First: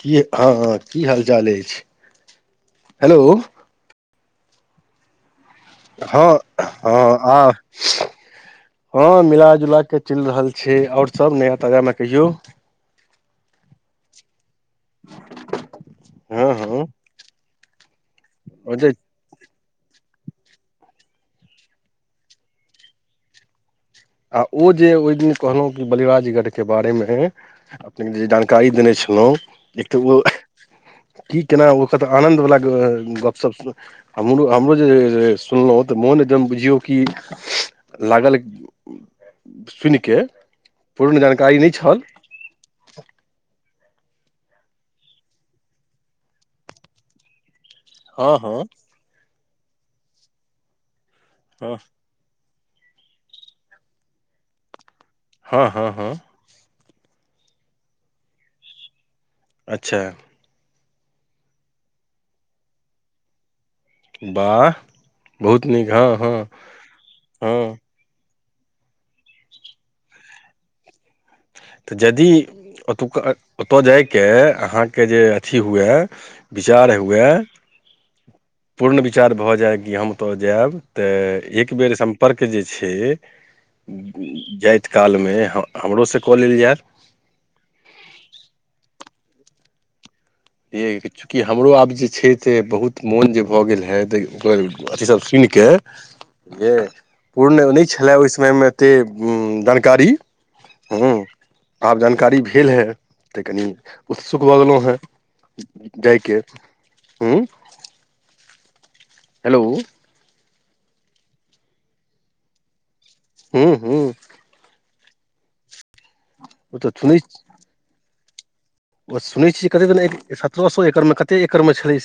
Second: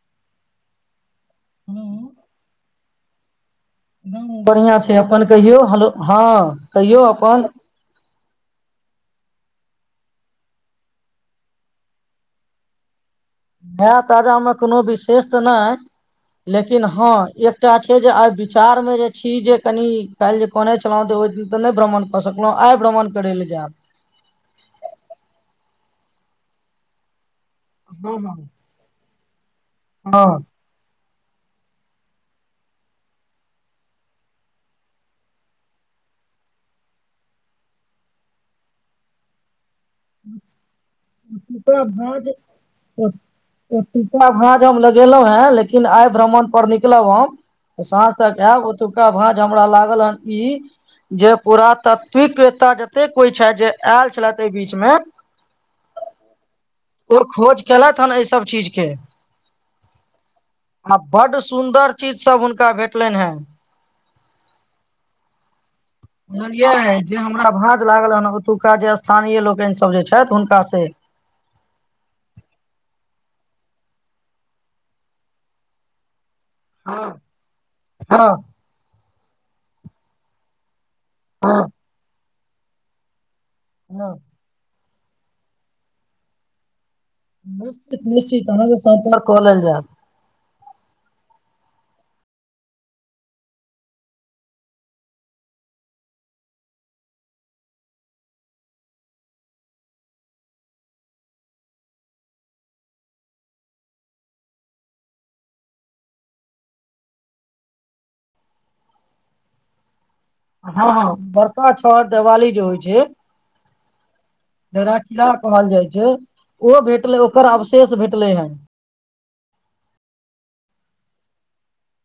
कि हँ की हाल चाल अछ हेलो हेलो। हूं, बढ़िआँ छै अपन कहियौ, हलो, हँ, कहियौ हँ अपन। आ हँ, मिलाजुला कऽ चलि रहल छै आओर सभ नया ताजामे कहियौ। नया-ताज़ा मे कोनो विशेष तऽ नहि लेकिन हँ, एकटा के जे आ विचार मे जे छी जे कनि काल्हि जे कहने छलहुँ तऽ ओहि दिन तऽ नहि भ्रमण कऽ सकलहुँ आइ भ्रमण करै लए जायब। आ ओ जे ओहि दिन कहलहुँ कि बलिराजगढ़ के बारे मे अपने हँ जे हँ जानकारी देने छलहुँ एतबो हँ की केना ओकर त आनन्दवला गपशप हमरो हमरो जे सुनलहुँ तऽ मोन एकदम बुझियौ कि लागल सुनि कऽ पूर्ण जानकारी नहि छल। [unintelligible] ओतूका भाँज हम लगेलहुं हें लेकिन आइ भ्रमण पर निकलब हम। [unintelligible] साँझ हँ तक हँ अएब ओतूका भाज। [unintelligible] हमरा लागल हन की। [unintelligible] जे हँ पुरातात्विक तऽ जते कोई छै जे आयल छलथि एहि बीच तमे ह- हँ- हँ। [unintelligible] ओ खोज कयेलथि हन एहिसभ चीजके। [unintelligible] अच्छा। [unintelligible] आ बड्ड सुन्दर चीजसभ हुनका भेटलनि हेँ। [unintelligible] वाह बहुत। [unintelligible] हँ जानलियै जे हमरा हँ भाँज लागल ह। [unintelligible] एतुका जे स्थानीय लोकनि सब जे छथि हुनका से। [unintelligible] तऽ यदि ओतुक्का ओतय जाय कऽ अहाँके जे अथि हुए। [unintelligible] विचार हँ हुए हँ [unintelligible] पूर्ण वि। [unintelligible] विचार भऽ जाय कि हम ओतऽ जायब। [unintelligible] तऽ हँ एक बेर सम। [unintelligible] परर्के जे छै। [unintelligible] जाइ। [unintelligible] काल मे हमरो- सब। [unintelligible] क लेल जे। [unintelligible] निश्चित, निश्चित अहाँ सँ सम्पर्क कऽ लेल जाय। [unintelligible] येइ हिचकी हमरो आबय छै। तेँ बहुत मोन जे भऽ गेल हे तय अथीसभ सुनि कऽ जे पूर्ण नहि छलए ओहि समयमे एतेक जानकारी हँ आब जानकारी भेल हे तऽ। [unintelligible] कनि उत्सुक भऽ गेलहुँ हेँ। [unintelligible] जाइके हँ। [unintelligible] [unintelligible] हेलो। [unintelligible] हँ- हँ बड़का छहर देवाली जे होइ छै। [unintelligible] ह्मँ -ह्मं। [unintelligible] धरा खीराा कहल जाइत छै। [inaudible] ओ तऽ भेटलै सुनै ओकर अवशेष भेटलै। चले ह। [unintelligible] ओ सुनै छियै कतेक दिन सत्रह- सए एकड़मे कतेक एकड़मे छलै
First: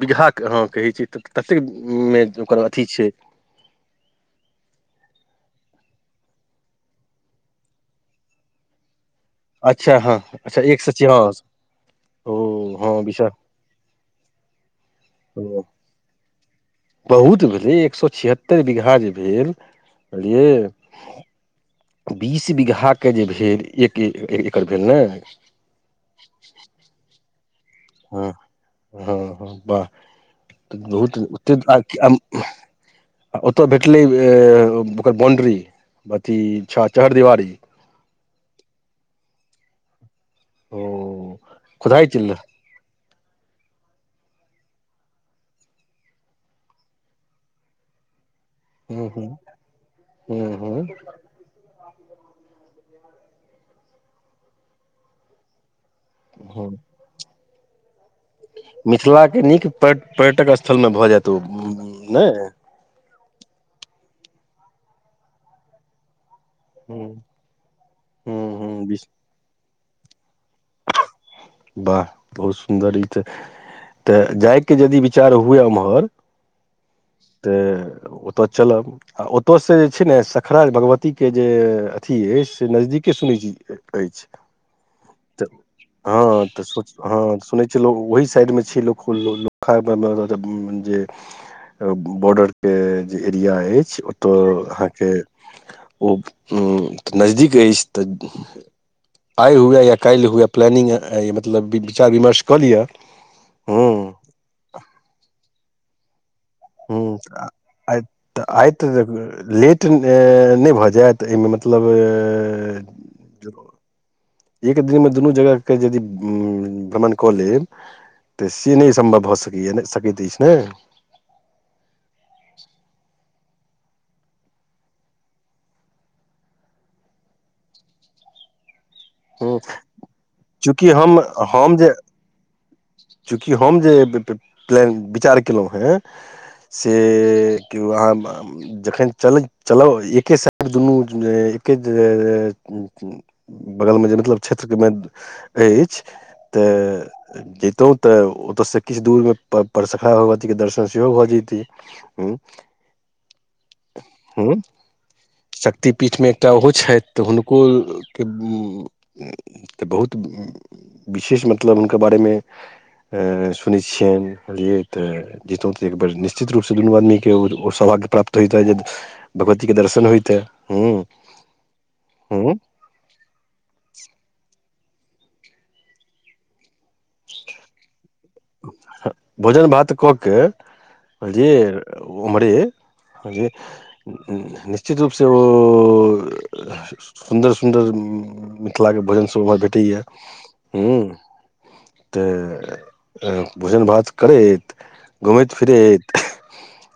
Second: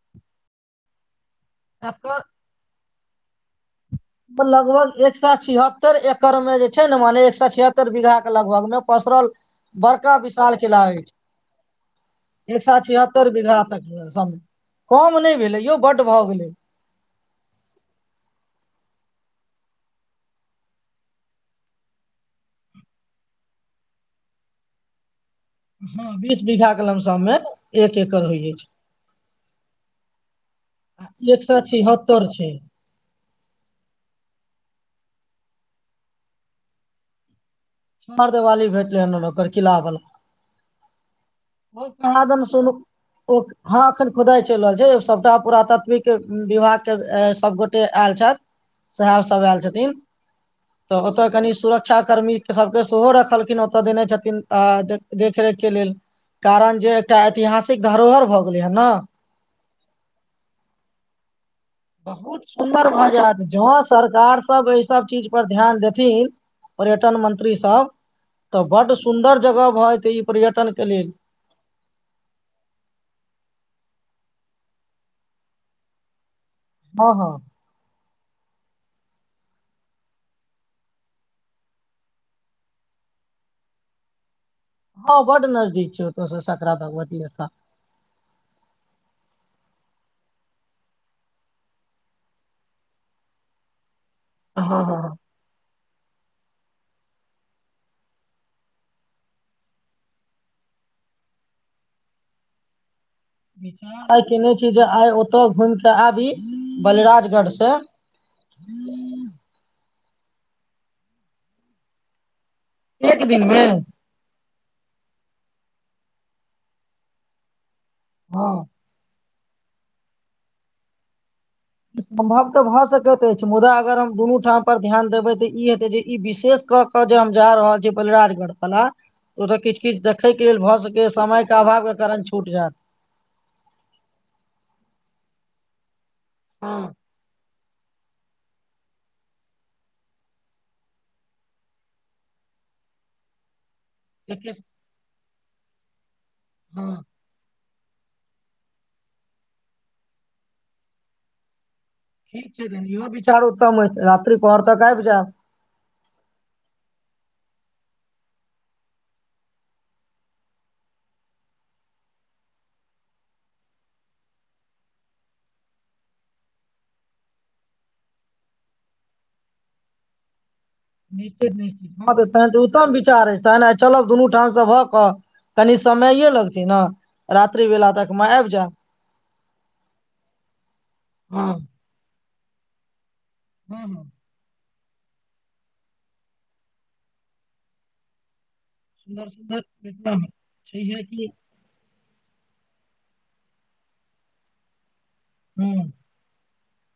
-बीघाके अहाँ कहैत छै तऽ। ततेक एकर -मे ओकर अथी छै। लगभग एक सए छिहत्तर एकड़ में जे छै ने मने एक सए छिहत्तर बीघा के लगभग मे प। पड़ल अच्छा बड़का हँ विशाल अच्छा के एक सए लागै छै छियास ओ [unintelligible] एक सए हँ विशा छिहत्तर बीघा तक समय कम नहि भेलैो बड भए गेले। बहुत भेलै एक सए छिहत्तरि बीघा जे भेल [unintelligible] बूझलियै बीस बीघाके जे भेल एक एकर भेल ने। [unintelligible] हँ बीस बीघा क लमसममे। [unintelligible] हँ- हँ -हँ वाह -बहुत छै एक सए ओेक छिहत्तर छै ओतऽ -भेटलै। ओकर बाउंड्री अथी छहर दिवारी। [unintelligible] छहर देवाली भेटल लोक किला भला। [unintelligible] ओ। [unintelligible] ब खुदाइ कह चलि दन सुोनू ओ हँखर [inaudible] खुदाइ चलि रहल छै सबटा पुरातात्विक विभाग के सब गोटे आयल छथि हूँ साहेब हूँ सभ आयल छथिन हूँ हूँ तऽ ओतय कनि सुरक शिक्षा कर्मी सबके सेहो रखलखिन ओतऽ देने छथिन आ देखरेख के लेल हूँ कारण जे एकटा ऐतिहासिक धरोहर भऽ गेलै हन ने मिथिलाके नीक पर्यटक स्थलमे भऽ जायत ओ बहुत नहि सुन्दर भ जायत जों सरकार सब एहि सब चीज पर ध्यान देथिन हूँ पर्यटन मंत्री सब हूँ तऽ हूँ बड्ड बिस सुन्दर जगह भ जेते ई पर्यटनक के लेल वाह बहुत सुन्दर ई तऽ तऽ जायके यदि विचार हुए उम्हर हँ हँ त ओतऽ चलब आ ओतऽसँ जे छै ने सखरा भगवतीके जे अथी अछि से नजदीके सुनै छी अछि हँ बड तऽ नजदीक छै ओतय से हँ तऽ सकरा सो हँ भगवती स्थान सुनै छै ओहि साइड मे छै लोक जे बॉर्डर के जे एरिया अछि तऽ हँ अहाँके हँ ओ उ नजदीक अछि तऽ आइ हुए या काल्हि हुए प्लानिंग मतलब विचार विमर्श कऽ लिअ हूँ विचार आइ केने छी जे आइ ओतय घुम केे तऽ आबी ह बलिराजगढ़ से आय आत लेट ट नहि भऽ जाय त एहिमे मतलब एक दिनमे एक दिनमे दुनू जगहके यदि भ्रमण कऽ लेब तऽ हँ से नहि सम्भव भ सकै ई ने सकी ने [unintelligible] सम्भव तऽ भऽ सकैत अछि मुदा अगर हम दुनू ठाम पर ध्यान देबै तऽ ई हेतै जे ई विशेष कऽ कऽ जे हम जा रहल छी बलिराजगढ़ बला ओ तऽ किछु किछु देखयके लेल भऽ चूँकि सकै हम समयके हम अभाव जे के कारण छूट जायत चूँकि हम जे प्लान विचार केलहुँ हे [unintelligible] से। हँ केओ अहाँ जखन चल चलउ एके साइड दुनू एके। [unintelligible] बगलमे जे मतलब देखियौ, क्षेत्रकेमे। [unintelligible] अछ। [unintelligible] [unintelligible] हँ तऽ। जैतहुँ तऽ ओतऽसँ किछु दूरमे परसखा भगवतीके दर्शन सेहो भऽ जैतै ह ठीक छै त इहो बिचारू उत्तम अई रात्रि ह पहरतक आबि जायब कूल के त बहुत विशेष मतलब बारेमे- सुनैत छियनि बुझलियै तऽ जतहुँ तऽ एक बेर निश्चित रूपसँ दुनू आदमीके ओ सौभाग्य प्राप्त होइत जे भगवतीके दर्शन होइते। निश्चित- निश्चित हँ तऽ तहन तऽ उत्तम विचार अछि तहन आ चलब दुनू ठामसँ भ। कनी समये लगतै ने। [unintelligible] रात्रि बेला तक मे आबि जायब [unintelligible] भोजन भात कऽ के जे। हँ [unintelligible] ओरे। [unintelligible] [unintelligible] ज। हँ हँ निश्चित रूप से [unintelligible] ओ सुन्दर- सुन्दर। मिथिलाके भोजन सुन्दर सबहर सुन्दर भेटैया एकदम ह। छैहे [unintelligible] कि [unintelligible] तऽ भोजन भात करैत। [unintelligible] घुमैत हँ फिरैत। [unintelligible]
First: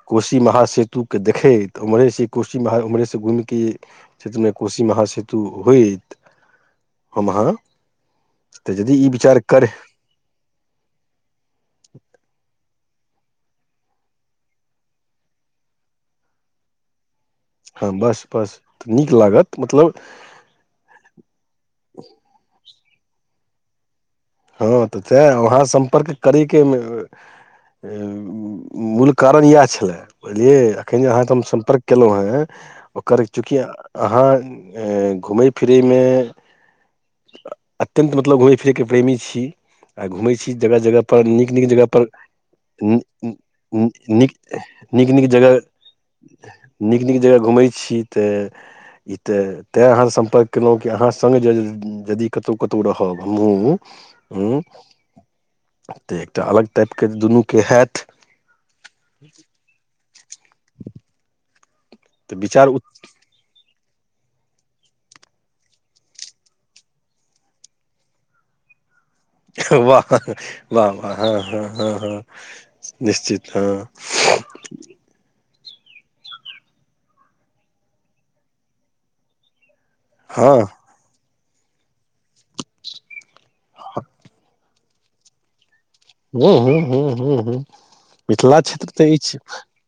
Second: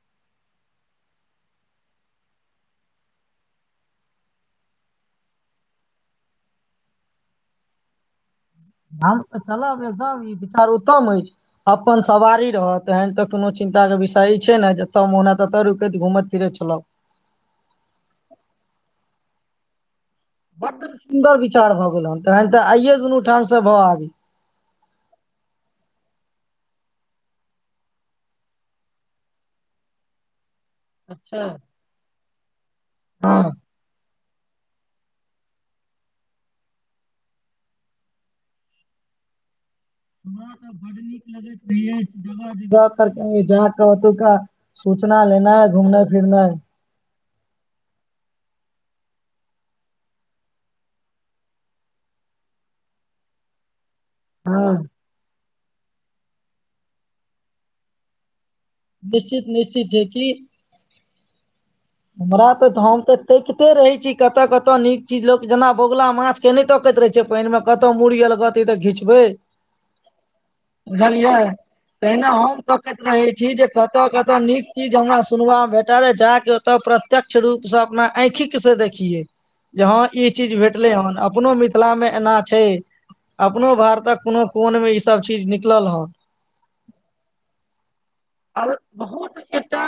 कोशी महासेतुकेँ देखैत ओम्हरेसँ कोशी महा ओम्हरेसँ घूमिके क्षेत्रमे कोशी महासतु होइत हम अहाँ। [unintelligible] तऽ जदि ई हम तऽ विचार। [unintelligible] ई विचार उत्तम अछि अपन सवारी। [unintelligible] तहन तऽ कोनो चिन्तााक के विषय छै ने जतऽ महना ततऽ रुकैत घूमैत फिरैत छलहु। [unintelligible] हँ बस -बस तऽ नीक लागत मतलब। [unintelligible] बड् सुन्दर विचार भऽ गेल हन तहन तऽ आइयए। [unintelligible] ठ स भाव आवी। [unintelligible] हँ तऽ तै वहाँ सम्पर्क करैके [unintelligible] मूल कारण इएह छलै बुझलिए। जखन जे अहाँ तऽ हम अच्छा सम्पर्क केलहुँ हेँ। [unintelligible] ओकर हँ चूँकि अहाँ। [unintelligible] घुम फिरे मे [unintelligible] अत्यंत मतलब घुमे फिरे के प्रेमी छै। छी। [unintelligible] हमरा छी तऽ जगह बड नीक जगहपर लगैत रह जगहपर जगह -जगह पर कही जााकऽ ओतुका नीक सूचना नीक जगह लेना है घुमनाइ फिरनाइ। [unintelligible] नीक नीक जगह घुमै छी ते ई ते -तें अहाँस सम्पर्क केलहुं कि अहाँ सग यदि कतहु कतौ रहब हमहुँ। [unintelligible] ह। [unintelligible] हँ। [unintelligible] तऽ एकटा अलग टाइपके- दुनूके हैत। [unintelligible] निश्चित निश्चित छै किी तऽ हमरा ते विचार धाम ते तेकते रहै छै कतय कतय नीक चीज लोक जेना बगुला माछ के नहि तकैत रहे छै पानि मे कतौ मड़ीियल गत घीच वाह -वाह -वाह हँ बुझलियै -हँ- हँ -हँ तहिना हम तकैत रहै छी निश्चित हँ। जे [unintelligible] बेटा रह जा के। [unintelligible] तऽ प्रत्यक्ष रूप से अपना आँखिक से देखियए। [unintelligible] जे हँ ई चीज हँ भेटलै हन अपनो मिथिला मे एना छै अपननो भार तक कोनो कोनमे इ सब चीज निक ह हू हू हू हू मिथिला आर क्षेत्र तऽ ई बहुत छै एकटा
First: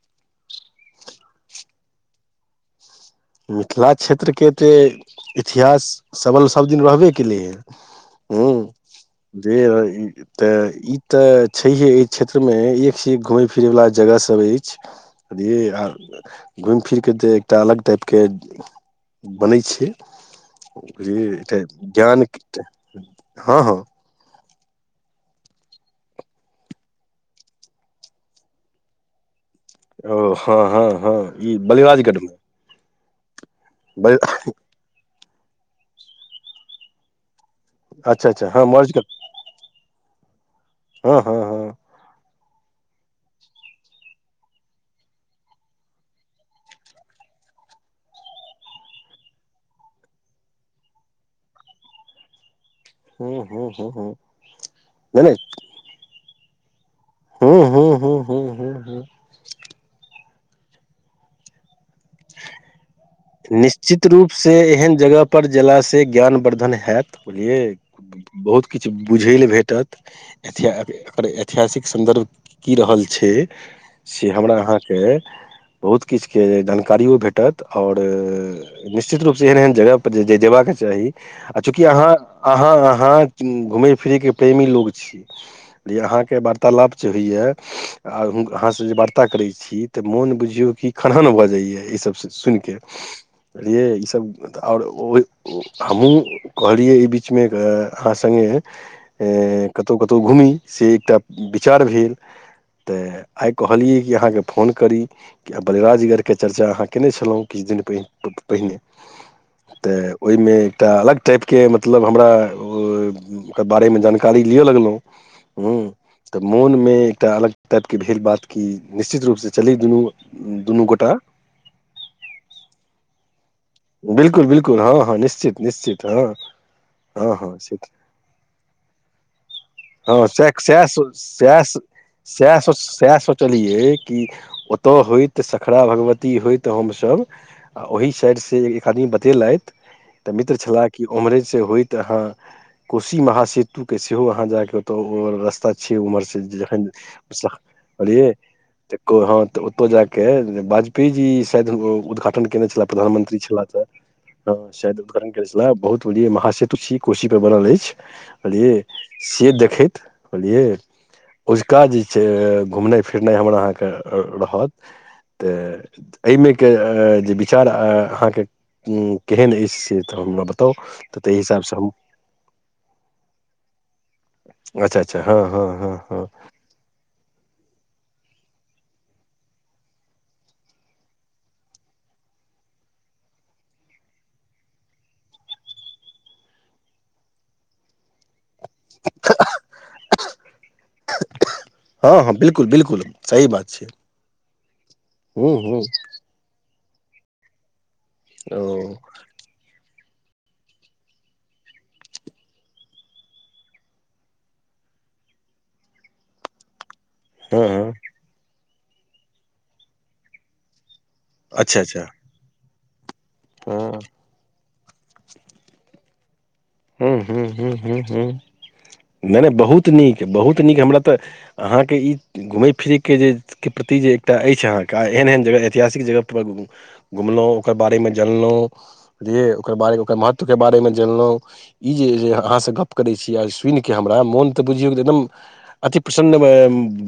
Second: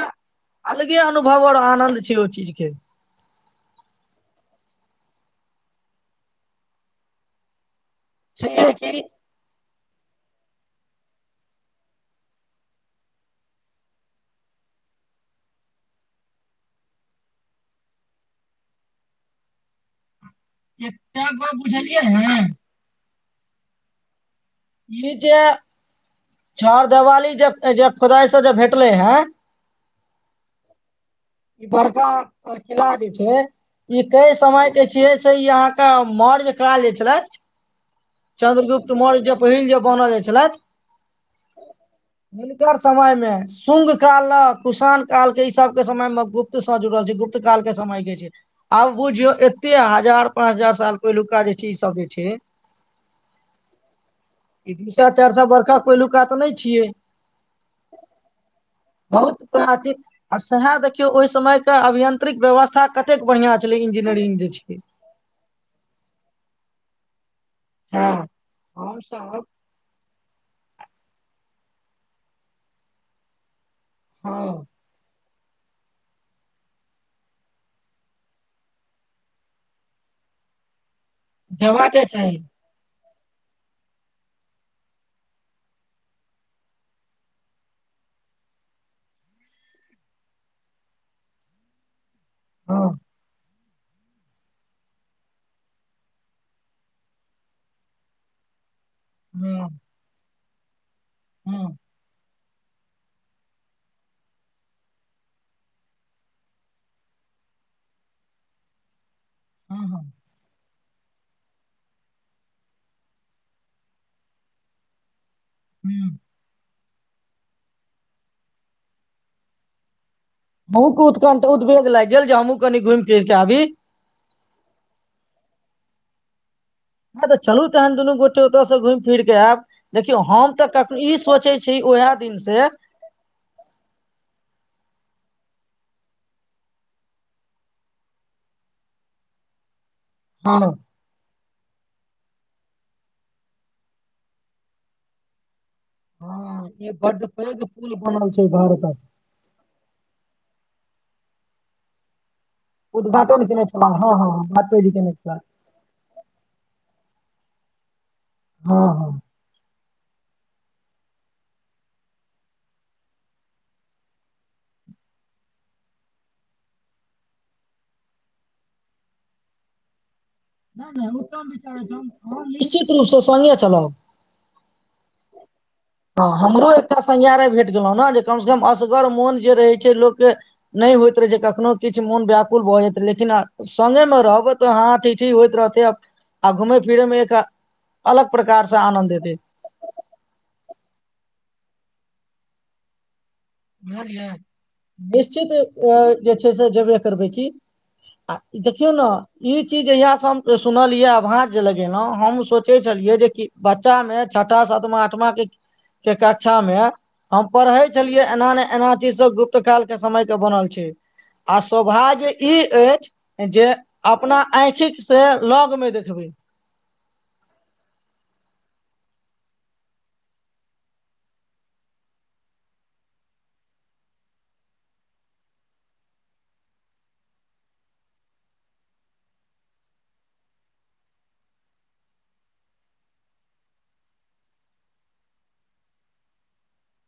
अलगे अनुभव आओर आनन्द छै ओहि चीज के मिथिला क्षेत्रके तऽ इतिहास सबवल सभदिन रहबे केलैएेँ हू छैहे कि दे भइ ते ई ते छैहे एहि क्षेत्र मे एक से एक घूमे फिरे वालला जगह सब अछि बझलिय आ घूमि फिर के त एकटा अलग टाइप के के बनै छै बुझल एकटा गप एतऽ बुझलियै ज्ञान ने हँ हँ ई जे छर देवाली जे जे खुदाइसँ जे भेटलै हे ओ हँ हँ हँ ई बलिवाजकेटमे ह ई क समय के छियै ई अहाँके मर जे करल जे छलथि अच्छा अच्छा हँ चन्द्रगुप्त मर्जगढ़ मौर्य ज पहिल जे बनल जाइ छलै हँ हँ हँ हुनकर समय मे शंग काल ल कुसाण काल के ई सब के समय मे गुप्त से जुड़ल छै गुप्त काल के समय के छै आब बुझियौ एते हजार पाँच हजार साल पहिलुका जे छै ई सब जे छै हूँ हूँ हूँ हूँ ीस चारि स बर्षा पहिलुका तऽ नहि जी हू हू हू हू ह ह आओ सह देख क ओहि समय के अभियंत्रिक व्यवस्था कतेक बढ़ियां छलै निश्चित इंजीनियरिंग रूपसँ जे छै एहन जगह पर जेलासँ ज्ञानवर्द्धन हयैत बुझलियै हँ बहुत किछु बुझय हमसब लए भेटत एति, एकर ऐतिहासिक सन्दर्भ की रहल छै। से हँ हमरा अहाँके। बहुत किछु के। कारियो भेटत, और निश्चित रूप से एहन- एहन जगह पर जे जेयबाक चाही। आ चूँकि जेबाके अहाँ चाही अहाँ अहाँ घूमे फिरे के प्रेमी लोग छी ल अहाँ के वार्तालाप जे होइया आ अहाँ से जे वार्ता करे छी ते मोन बुझियो क खनहन भ जाया ई सबसे। सुन कऽ। हँ बुझलियै, ई सब आओर हमहुँ कहलियै ई बीच मे अहाँ संगे। अ हँ कत्तो- कतौ घुमी। से। एकटा हँ विचार भेल। तऽ आइ कहलियै, कि अहाँके फोन करी कि बलिराजगढ़ के चर्चा। जे अहाँ कयने छलहुँ किछु दिन पहि पहिने। हँ हँ तऽ ओहिमे। त अलग टाइपके मतलब हमरा बारे में जानकारी लिअ लगलहुँ। ह हूँ तऽ मोन में। एकटा अलग टाइप के भेल बात की निश्चित रूप से चली दुनू। मुू दुनू गोटा कूत कम। उद्ववेग लागि गेल जे, हमहुँ कनी घुमि-फिर के आबी। बिल्कुल बिल्कुल हँ हँ निश्चित- निश्चित हँ। हँ तऽ चलू तेन दुनू गोटे ओतयसँ घूमि-फिरि कऽ आयब, देखियौ हँ सएह हम तऽ सएह कखन सो- ई सोचै सएह छी सो- उएह सएह दिनसँ। सो- त होइत सखरा भगवती होइत हमसभ आ ओहि साइड। से एक आदमी बतेलैथि। तऽ मित्र हँ छलाह कि ओम्हरे। से होयइत अहाँ कोशी महासेतु के सेहो अहाँ जाके ओतऽ रस्ता। छै उम्हर से हँ जखन ई बड्ड पैघ पुल बनल छै भारतक हँ, त ओतऽ जाके बाज। पेजी शायद उद्धघाटन। केने छलाह प्रधानमंत्री उद्घाटन छलाह। केने हँ हँ हँ, ह वाजपेयी जी शायद उद्धघाटन केने छलाह, बहुत बड़ी महासेतु। कोशी पर बनल अछि। लिय हँ हँ से देखैत। अजुका जे घुमनाई- फिरनाई रतह एहिमें विचार अहांक। ह केहन अछि से। तऽ हमरा बताउ न-न तऽ ताहि उमच हिसाबसँ हम निश्चित रूपसँ सङ्गे छलहु। अच्छा अच्छा [unintelligible] हँ- हँ। [unintelligible] हँ हमरो एकटा संयार। [unintelligible] भेट गेलहु ने जे कम से कम असगर मोन जे रहै छै लोक के नहि होइत रहे छै कखनो किछु मोन व्याकुल भऽ जेतै लेकिन सगे मे रहबै तऽ हा ठीठी होइत रहतै आ घूमे फिरे मे एक अलग प्रकार से आनन्द एतै। [unintelligible] हँ -हँ बिलकुल- बिलकुल। [unintelligible] छै ह हूँ निश्चित हूँ अ जे छै से जेबै। करबैइ की। आ ओ देखियौ ने ई चीज जहिया। हम सुनल ये अभाज जे लगेलहु हम सोचे छलियै जे बच्चा मे छठा सदमा आठव के के कक्षा मे। [unintelligible] हम हँ पढ़ै हँ छलियै। [unintelligible] एना चीज सब गुप्त काल के समय के बनल छै। [unintelligible] आ अच्छा अच्छा शोभा्य ई अछि। [unintelligible] जे हँ अपना आँखिक। [unintelligible] से लग मे देखबै। [unintelligible] ह्मँ्म ह्मँ्म ह्मँ हँ ह्मँ नहि नहि बहुत नीक बहुत नीक हमरा तऽ अहाँके ई घूमय फिरैके जेके प्रति जे [unintelligible] एकटा अछि अहाँकेँ आ एहन- एहन जगह ऐतिहासिक जगहपर घुमलहुँ ओकर बारेमे जानलहुँ बुझलियै ओकर बारे ओकर महत्वके बारेमे जानलहुँ। ई जे अहाँसँ गप्प करैत छी आ सुनि कऽ हमरा मोन तऽ बुझियौ तऽ एकदम अति प्रसन्न। [unintelligible]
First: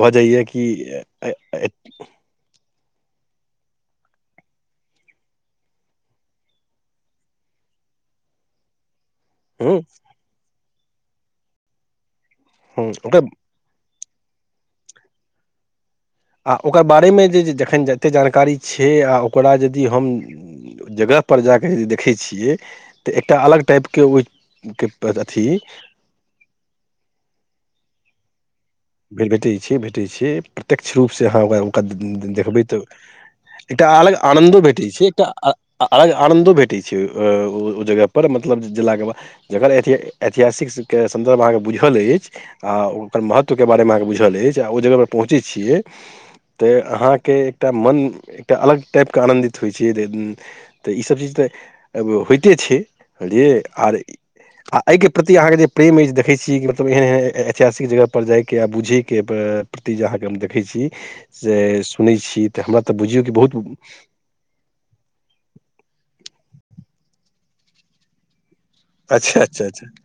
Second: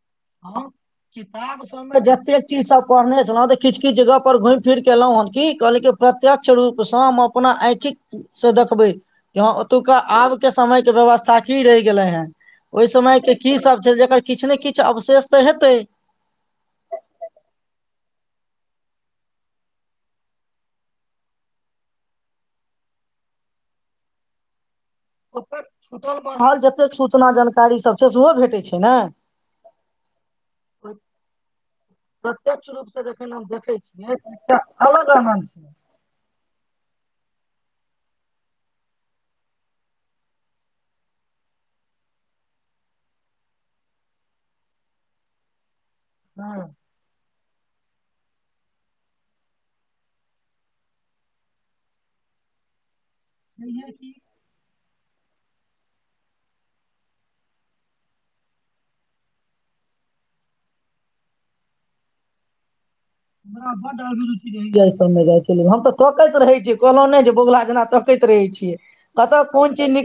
कि हँ किताब हूँ सबमे जतेक चीज सब पढ़ने छ। [unintelligible] तऽ किछु -किछु जगह पर घुमि फिर के एलं हन क कि कहली प्रत्यक्ष रूपसँ हम अपना आँखिक से देखबै। [unintelligible] य ओतुका आब के। समय के व्यवस्था की रहि गेलै हेँ। [unintelligible] ओहि हूँ समय ओकर के की सब छै जे। [unintelligible] किछ ने किछु। [unintelligible] अवशेष तऽ हेतै। [unintelligible] आ ओकर बारेमे जे जखन -जतेक जानकारी छै आ ओकरा यदि हम -जगहपर जा कऽ यि देखैत छियै तऽ एकटा अलग टाइपके ओहिके। [unintelligible] ओ जते सूचना जानकारी सब। [unintelligible] त सेहोहो भेटै छै। [unintelligible] भे भेटैत छै -भेटैत छै ओहि प्रत्यक्ष रूपसँ अहाँ ओ हनका -देखबै प्रत्यक्ष तऽ रूप से जखन हम देखै एकटा अलग छियै तऽ आनन्दो एकटा भेटैत छै अलग -एकटा आनन्द छै अलग आनन्दो भेटैत छै। [unintelligible] ओ -ओ जगहपर मतलब गेलेलाके बाद जकर ऐतिहासिकके सन्दर्भ अहाँके बुझल अछि आओ ओकर महत्व। के बारे मे अहाँ बुझल आ ओ जग पर पहुँच छियै। [unintelligible] तऽ अहाँके। [unintelligible] एकटा मन एकटा अलग टाइपके आनन्दित होइ छै तऽ ईसभ चीज तऽ होइते छै। [unintelligible] [unintelligible] बझलिय आर। हँ एहिके प्रति अहाँके जे प्रेम अछि देखै छी -मतलब एहन -एहन ऐतिहासिक जगह। पर जाय के बुझे के प्रति जे अहाँके हम देखै छी से सुनै छी तऽ हमरा। तऽ बुझियौ कि बहुत हम बडड हम तऽ ठोकैत रहै छी। [unintelligible] कहलहु ने जे बगुला जेना तकैत रहे छियै। कत अच्छा अच्छा कोन चीज निकल